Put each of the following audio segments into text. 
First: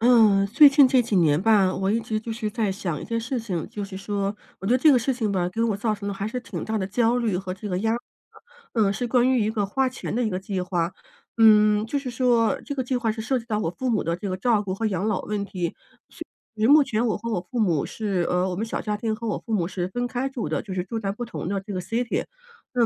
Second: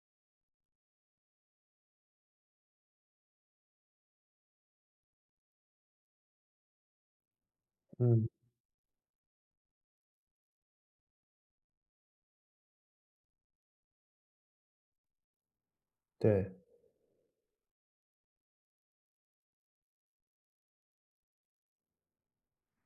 嗯，最近这几年吧，我一直就是在想一件事情。就是说，我觉得这个事情吧，给我造成的还是挺大的焦虑和这个压力。嗯。嗯，是关于一个花钱的一个计划，嗯，就是说这个计划是涉及到我父母的这个照顾和养老问题，是对。目前我和我父母是，呃，我们小家庭和我父母是分开住的，就是住在不同的这个 city。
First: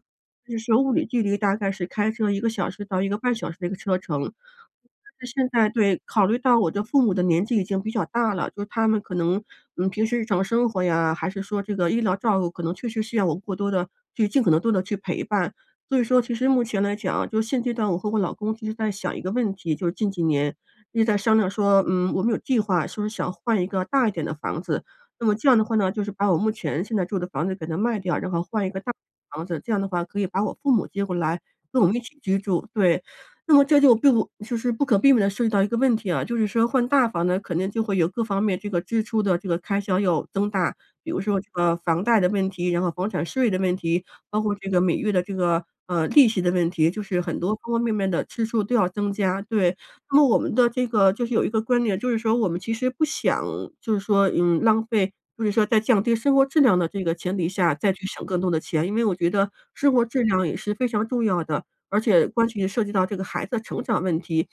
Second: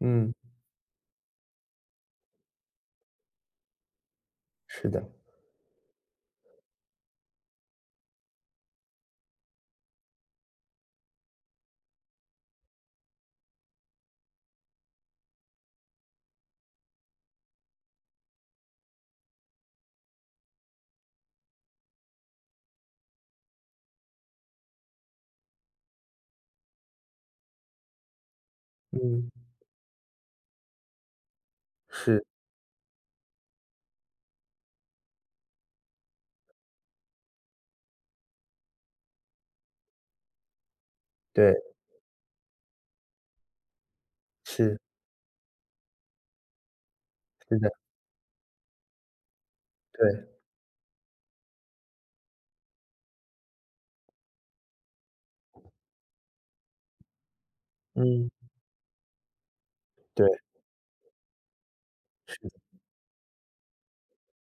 嗯。那是物理距离大概是开车1个小时到1个半小时的车程。是的。但是现在对，考虑到我的父母的年纪已经比较大了，就他们可能，嗯，平时日常生活呀，还是说这个医疗照顾可能确实需要我过多地去尽可能多地去陪伴。所以说其实目前来讲，就是现阶段我和我老公一直在想一个问题，就是近几年一直在商量说，嗯，我们有计划说想换一个大一点的房子。那么这样的话呢，就是把我目前现在住的房子给它卖掉，然后换一个大嗯。房子，这样的话可以把我父母接过来跟我们一起是。居住，对。那么这就并不就是不可避免地涉及到一个问题啊，就是说换大房呢，可能就会有各方面这个支出的这个开销要增大，比如说这对。个房贷的问题，然后房产税的问题，包括这是。个每月的这个，呃，利息的问题，就是很多是的。方方面面的支出都要增加。对，那么对。我们的这个就是有一个观点，就是说我们其实不想就是说，嗯，浪费，就是说在降低生活质量的这个前提下，再去省嗯。更多的钱，因为我觉得生活质对。量也是非常重要的，而且是关的。系、涉及到这个孩子的成长问题。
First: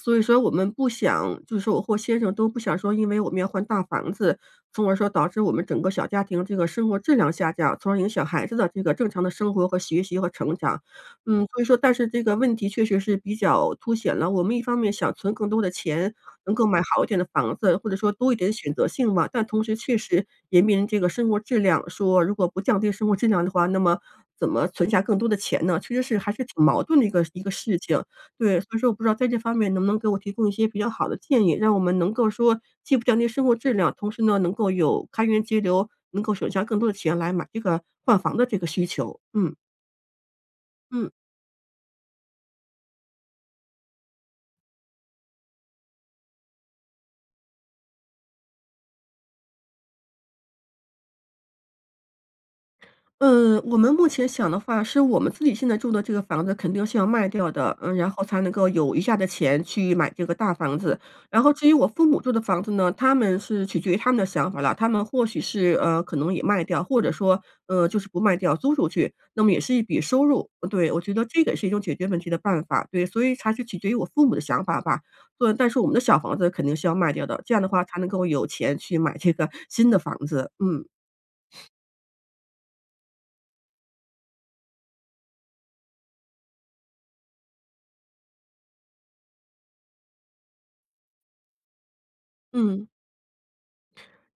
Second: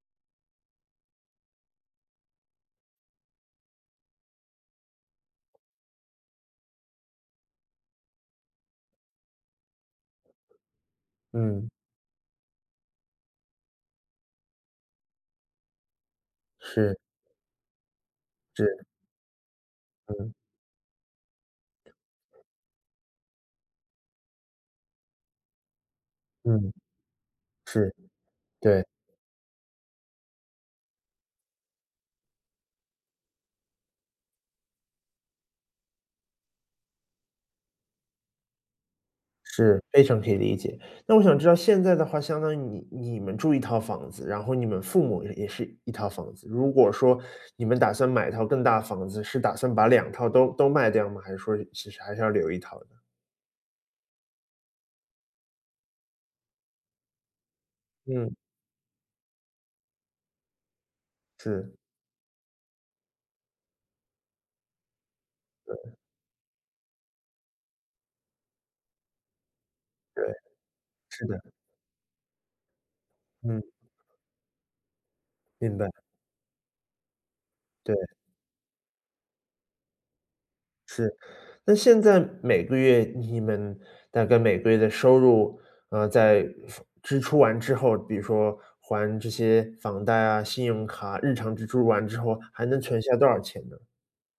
所以说我们不想就是说我或先生都不想说，因为我们要换大房子，从而说导致我们整个小家庭这个生活质量下降，从而影响孩子的这个正常的生活和学习和成长，嗯，所以嗯。说但是这个问题确实是比较凸显了，我们一方面想存更多的钱能够买是。好一点的房子，或者说多一点选是。择性嘛。但同时，确实嗯。也面临着个生活质量说如果不降低生活质量的话，那么怎么存下更多的钱呢？其实是还是挺嗯，矛盾的一个一个事是，情，对，所以对。说我不知道在这方面能不能给我提供一些比较好的建议？让我们能够说既不降低生活质量，同时呢，能够有开源节流，能够省下更多的钱来买这个换房的这个需求，嗯。是，非常可以理解。嗯。那我想知道，现在的话，相当于你你们住一套房子，然后你们父母也是一套房子。如果说你们打算买一套更大房子，是打算把两套都都卖掉吗？还是说其实还是要留一套呢？嗯，我们目前想的话，是我们自己现在住的这个房子肯定是要卖掉的，嗯，然后嗯。才能够有余下的钱去买这个大房子。然后至是。于我父母住的房子呢，他们是取决于他们的想法了，他们或许是，对。呃，可能也卖掉，或者说，呃，就是不卖掉租出去，那么也是一笔收对，入，对，我觉得是的。这个是一种解决问题的办法。对，所以才是嗯。取决于我父母的想法吧，所以，但明是我白。们的小房子肯定是要卖掉的，这样的话才能对。够有钱去买这个新的房子，嗯。是。那现在每个月你们大概每个月的收入，呃，在房支出完之后，比如说还这些房贷啊、信用卡，日常支出完之后，还能嗯。存下多少钱呢？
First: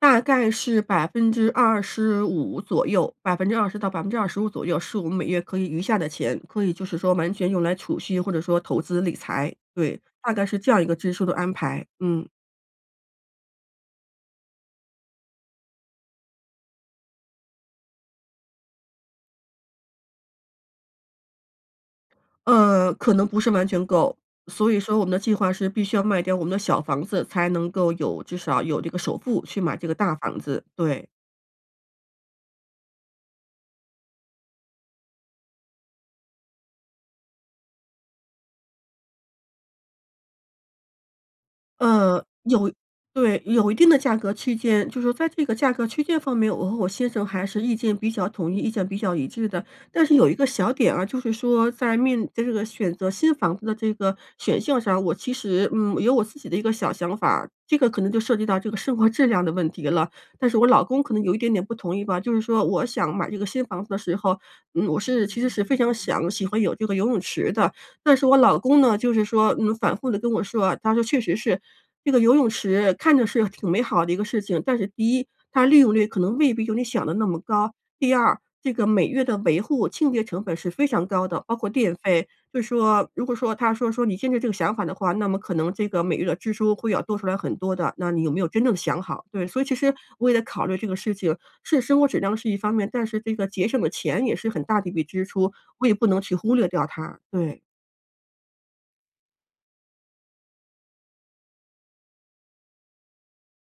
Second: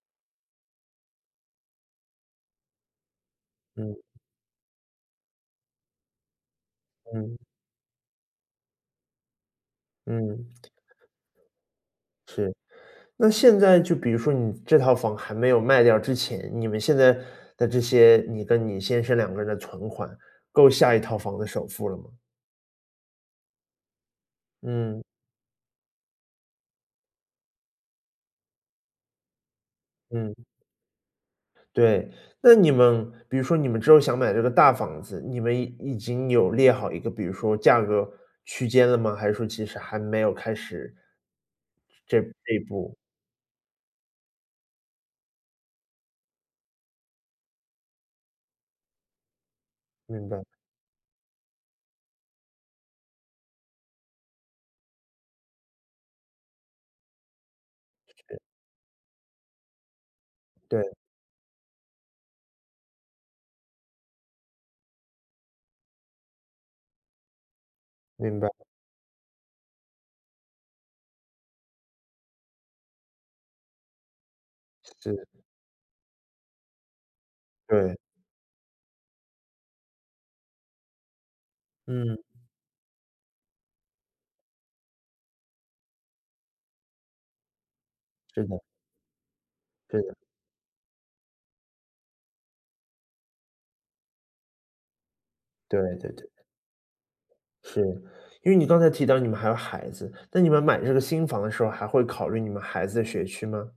大概是25%左右20%到嗯。25%左右是我们每月可以余下的钱，可以就是说完嗯。全用来储蓄或者说投资理财，对，大概嗯。是这样一个支出的安排。嗯。是。那现在就比如说你这套房还没有卖掉之前，你们现在的这些你跟你先生两个人的存款，够下一套房的首付了吗？呃，可能不是完全够，所以说嗯。我们的计划是必须要卖掉我们的小房子，才能够有至少有这个首付去买这个大房嗯。子，对。对。那你们比如说你们之后想买这个大房子，你们已已经有列好一个比如说价格区间了吗？还是说其实还没有开始这呃，这一有步？对，有一定的价格区间，就是在这个价格区间方面，我和我先生还是意见比较统一，意见比较一致的，但是有明一白。个小点啊，就是说在面在这个选择新房子的这个选项上，我其实，嗯，有我自己的一个小想法儿，这个可能就涉是。及到这个生活质量的问题了，但是我老对。公可能有一点点不同意吧，就是说我想买这个新房子的时候，嗯，我是其实是非常想喜欢有这个游泳池的，但是我明白。老公呢，就是说，嗯，反复地跟我说啊，他说：“确实是，这个游泳池看着是挺美好的一个事情，但是第一是。它利用率可能未必有你想得那么高。对。第二这个每月的维护清洁成本是非常高的，包括电嗯。费。“就是说，如果说他说说：”你现在这个想法的话，那么可能这个每月的支出会要多出来很多的，那你有没是有的。真正想好？“对，所以其实是的。我也考虑这个事情，是生活质量是一方面，但是这个节省的钱也是很大的一笔支出，对，我也不对能对。去忽略掉它，对。是，因为你刚才提到你们还有孩子，但你们买这个新房的时候，还会考虑你们孩子的学区吗？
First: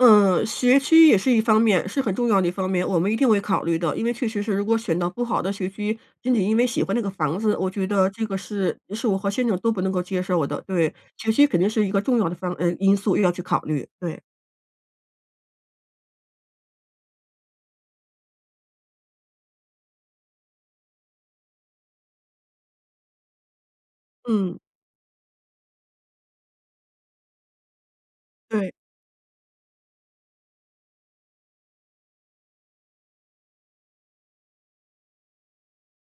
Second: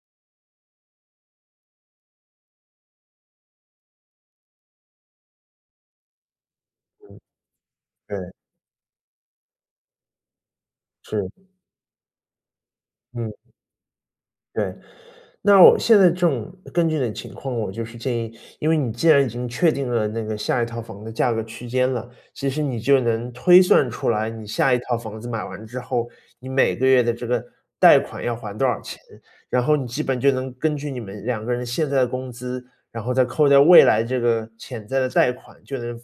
嗯，学区也是一方面，是很重要的一方面，我们一定会考虑的。因为确实是如果选到不好的学区，仅仅因为喜欢那个嗯。房子，我觉得这对。个是是我和先生都不能够接受的，对，学是。区肯定是一个重要的方呃，因素，又要嗯。去考虑，对。对，那让我现在正根据你的情况，我就是建议，因为你既然已经确定了那个下一套房的价格区间了，其实你就能推算出来，你嗯。下一套房子买完之后，你每个月的这个贷款要还多对。少钱。然后你基本就能根据你们两个人，现在的工资，然后再扣掉未来这个潜在的贷款，就能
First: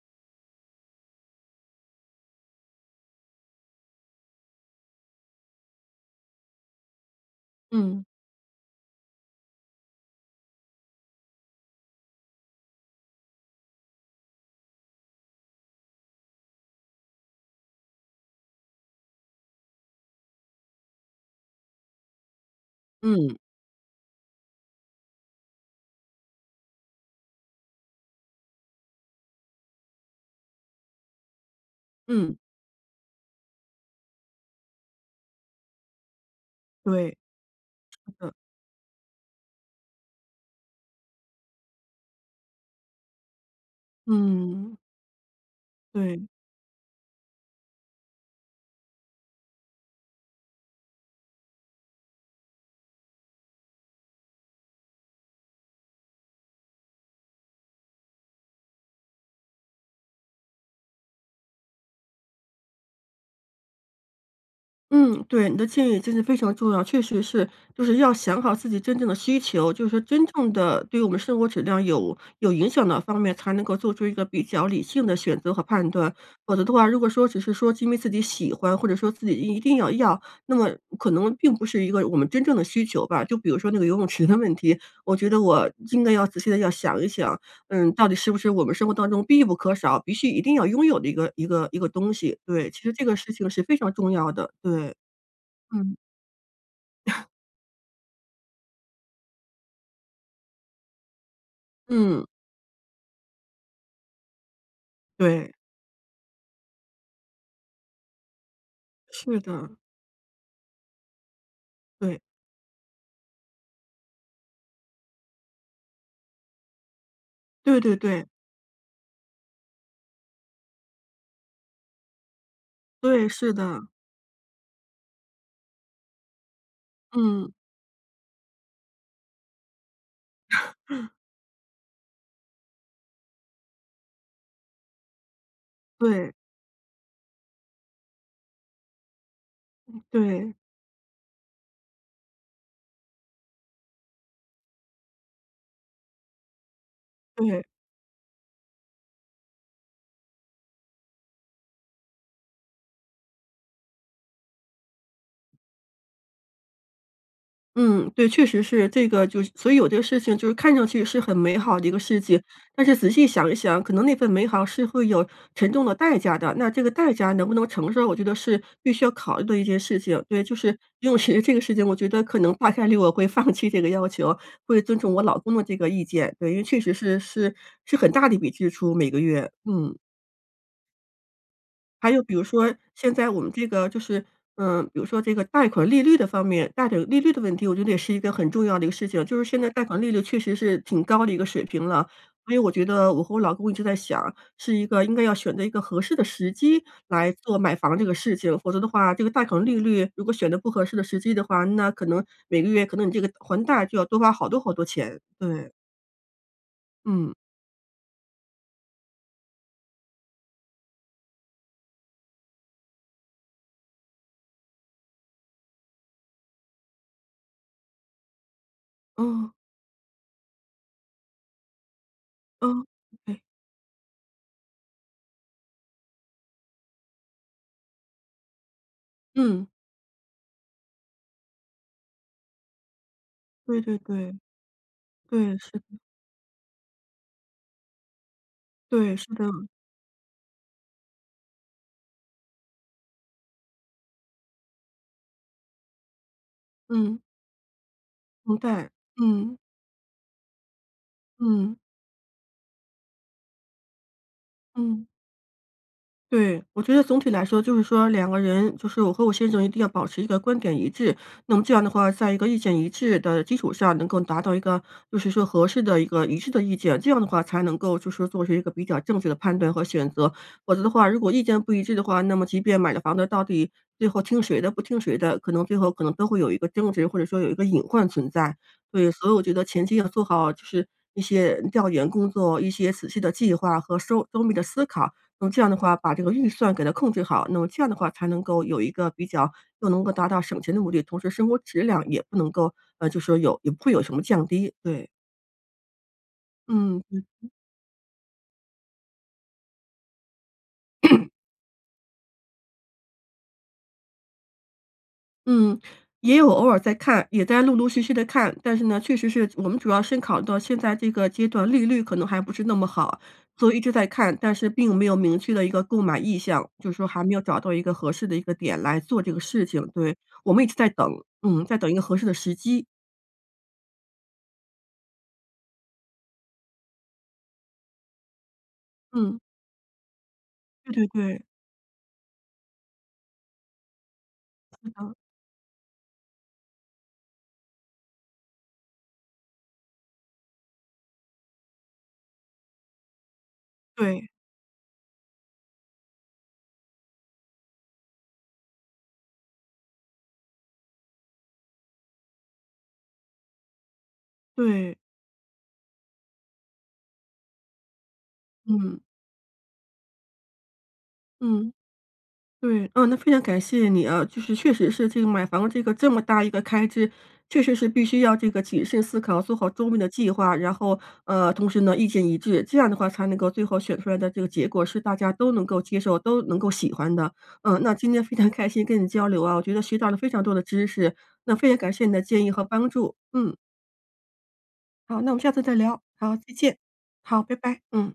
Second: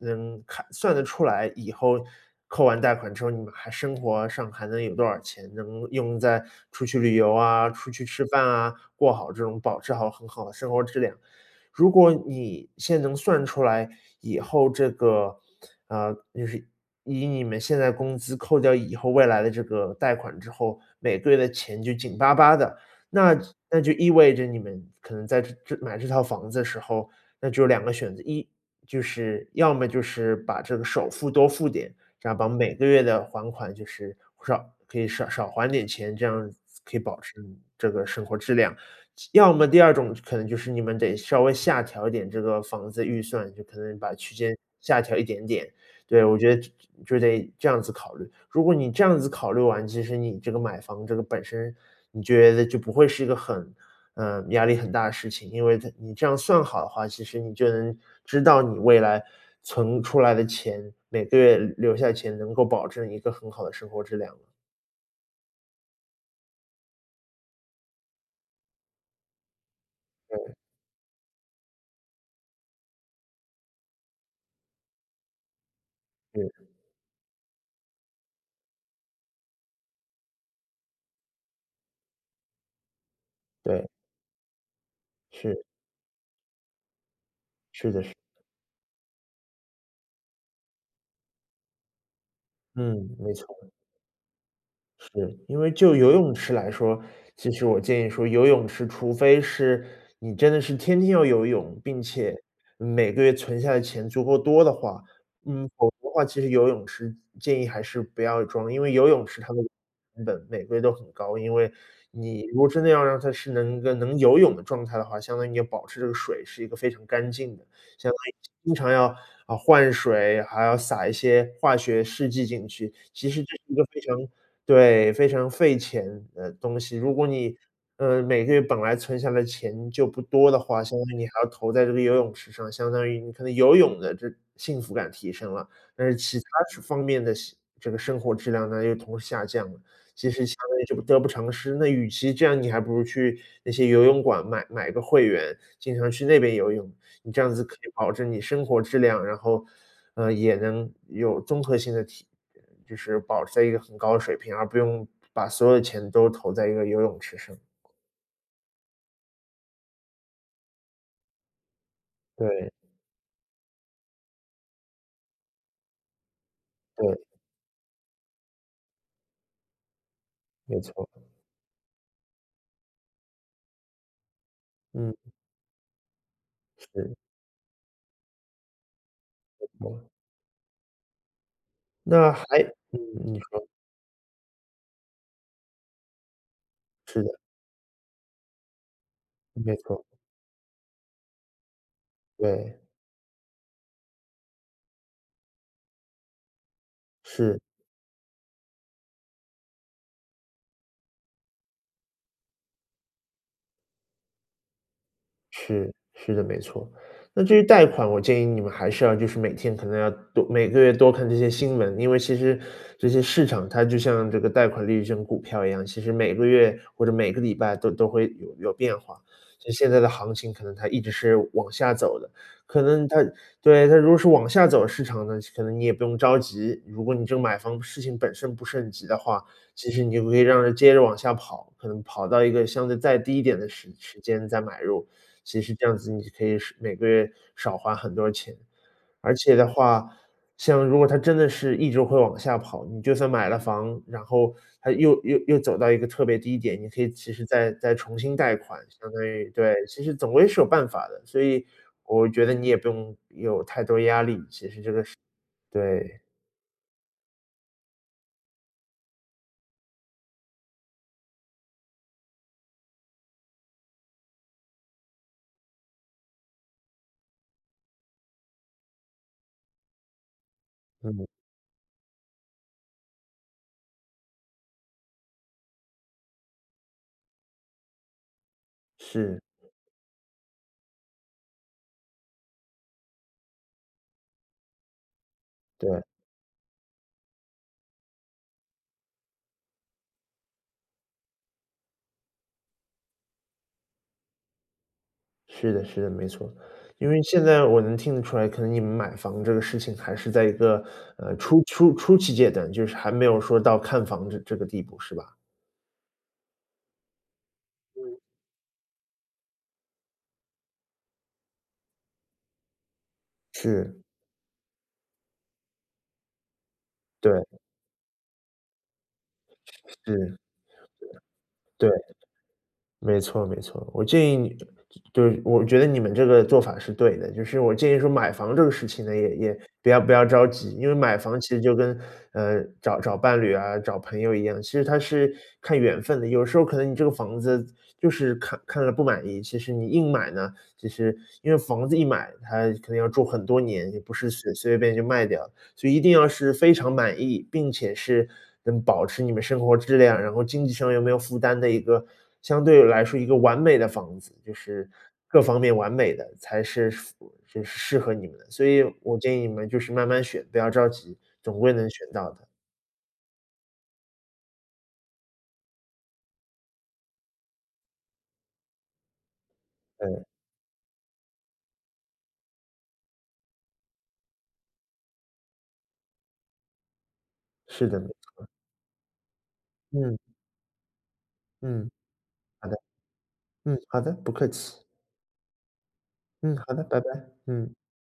能看算得出来，以后扣完贷款之后，你们还生活上还能有多少钱，能用在出去旅游啊，出嗯。去吃饭啊，过好这种保持好很好的生活质量。如果你现在能算出来以后这个，呃，就是以你们现在工资扣掉以后未来的这个贷款之后，每个月的钱就紧巴巴的，嗯。那那就意味着你们可能在这这买这套房子的时候，那只有两个选择，一，就是要么就是把这个首付多付点，然嗯。后把每个月的还款就是，少可以少少还点钱，这样可以对。保持这个是生的。活质量。要么第二种可能就是你们得稍微下调一点这个房子预算，就可能把区间嗯。下调一点点。对。对，我觉得就就得这样子考虑。如果你这样子考虑完，其实你这个买房这个本身，你觉得就不会是一个很，呃，压力很大的事情，因为在你这样算好的话，其实你就能知道你未来存出来的钱，每个月留留下的钱能够保证一个很好的生活质量。嗯。对，你的建议真的非常重要。确实是，就是要想好自己真正的需求，就是说真正嗯。的对我们生活质量有有影响的方面，才能够做出一个比较理性地选择和判断。否则嗯。的话，如果说只是说是因为自己喜欢，或者说自己一定要要，那么可能并不是一个我们真正的需求吧。就比如说那个对。游泳池的问题，我觉得是。我应该要仔细地要想一想，是嗯，的，到是。底是不是我们生活当中必不可少，必须一定要拥有的一个一个一个东西。对，其实这嗯，个事没错。情是非常重要的。对。是，因为嗯。就游泳池来说，其实我建议说，游泳池除非是，你真的是天天要游泳，并嗯。且每个月存下的钱足够多的话。对。嗯，否则的话，其实游泳池，建议还是不要装，因为游泳是池它的的。成本，每个月都很高。因为对。你如果真的要让它是能能游泳的状态的话，相当于你要保持这个水是一个非常干净的，对对相当对。于经常要，啊，换水，还要撒一些化学试剂进去。对，其实这是是一的。个非常对，非常费钱的东西。如果嗯。你，呃，每个月本来存下来钱，就不多的话，相当 于你还要投在这个游泳池上，相当于你可能游泳的这幸福感提升了。但是对。其它这方面的生这个生活质量呢，又同时下降了，其实对。相当于就得不偿失。那与其这样，你还不如去那些游泳馆买买个会员，经常去那边游泳，你这样对。子可以保证你生活质量，然后，呃，也能有综合性的提就是保持在一个很高的水平，而不用把所有的钱都投在一个游泳池上。嗯，对，确实是。这个就所以有的事情就是看上去是很美好的一个事情。对。但是仔细想一想，可能那份美好是会有沉重的代价的，那这个代对。价能不能承受，我觉得是必须要考虑的一件事情。对，就是没错。游泳池这个事情，我觉得可能大概率我会放弃这个要求，会尊重我嗯。老公的这个意见。对，因为确实是。是是是很大的一笔支出，每个月。嗯。嗯。还有那比如还说嗯，现在你我们这说。个就是，嗯，比如说这个贷款利率的方面贷款利是率的。的问题，我觉得也是一个很重要的一个事情。就是现在没贷款错。利率确实是挺高的一个水平了，所以我对。觉得我和我老公一直在想，是一个应该要选择一个合适的时机来做是。买房这个事情，否则的话，这个贷款利率如果选得不合适的时机的话，那可能每个月可能你这个还贷就要多花好多好多钱，对。是，是的，没错。嗯。那至于贷款，我建议你们还是要就是每天可能要多每个月多看这些新闻，因为其实这些市场，它就像这个贷款利率，这种股票一样，其实每个月或者每个礼拜都都会有有变化。嗯。所以现在的行情可能它一直是往下走的。可嗯。能它对。对，它如果是往下走市场呢，可能你也不用着急。如果你这个买房事情本身不是很急的话，嗯。其实你就可以让它接着往下跑，可能跑到一个相对再低一点的对时对时对，间再买入，对，其是。实这样子你可以是每个月少花很多钱。对，是而这且的样。话，像如果它真的是一直会往下跑，你就算买了房，然后它又又又走到一个特别低点，你可以嗯。其实再再重新贷房款，贷，相当于嗯。对，其实总归是有办法的。所以嗯。我觉得你也不用有太多压力，其实这个嗯。是对。对，我觉得总体来说就是说两个人，就是我和我先生一定要保持一个观点一致，那么这样的话，在一个意见一致的基础上，能够达到一个就是说合适的一个一致的意见，这样的话才能够做出一个比较正确的判断和选择。否则的话，那如么果意见不一致的话，那么即便买了房子，到底最后听谁的、不听谁的，可能最后可能都会有一个争执，或者说有一个隐患存在，所以所以是。我觉得前期要做好，就是一些调研工作，一些仔细的计划和周周密的思考。那么这样的话，对。把这个预算给它控制好，那么这样的话才能够有一个比较又能够达到省钱的目的，同时生活质量也不能够，呃，就说有也不会有什么降低，对。是的是的。没错。嗯。因为嗯现哼。在我能听得出来，可能你们买房子这个事情还是在一个 初初初期阶段，就是还没有说到看房这这个地步，是吧？嗯，也有偶尔在看，也在陆陆续续嗯。地看。但是呢，确实是我们主要是考虑到现在这个阶段利率可能还不是那么好，所以一直是。在看，但是并没有明确的一个购买意向，就是说还没有对。找到一个合适的一个点来做这个事情。对，是。我们一直在等。嗯，在等对，一个合适的时机。没错没错。我建议你对，我觉得你们这个做法是对的。就是我建议说买房这个事情呢，也嗯。也不要不要着急，因对为对买房对。其实就跟，呃，找找伴侣啊，找朋友一样，其实池它塘。是看缘分的。有时候可能你这个房子就是看看了不满意，其实你硬买呢，其实因为房子一买，它肯定要住很多年，也不对。是随随随便便就卖掉。所以一定要是非常满意，并且是能保持你们生活质量，然后经济上又没有负担的一个相对来说一个完美的房子，就是对。各方面完美的，才是符是适合你们的。所以嗯。我建议你们就是慢慢选，不要着急，总嗯。归能选到的。对！啊，那非常感谢你啊。就是确实是这个买房的这个这么大一个开支确实是必须要这个谨慎思考做好周密的嗯。计划，然后，呃，同时呢意见一致。这样的话才能够最后选出来的这个结果是大家都能够接受、都能够喜欢的。嗯，是那的。没今天非错。常开心跟你交流啊，我觉得学到了嗯。非常多的知识，那非常嗯，感谢你的建议和好的。帮助，嗯。嗯，好的，不客气。好，那我们下次再聊。好，再嗯，好见。的。拜拜，好，拜嗯。拜。嗯。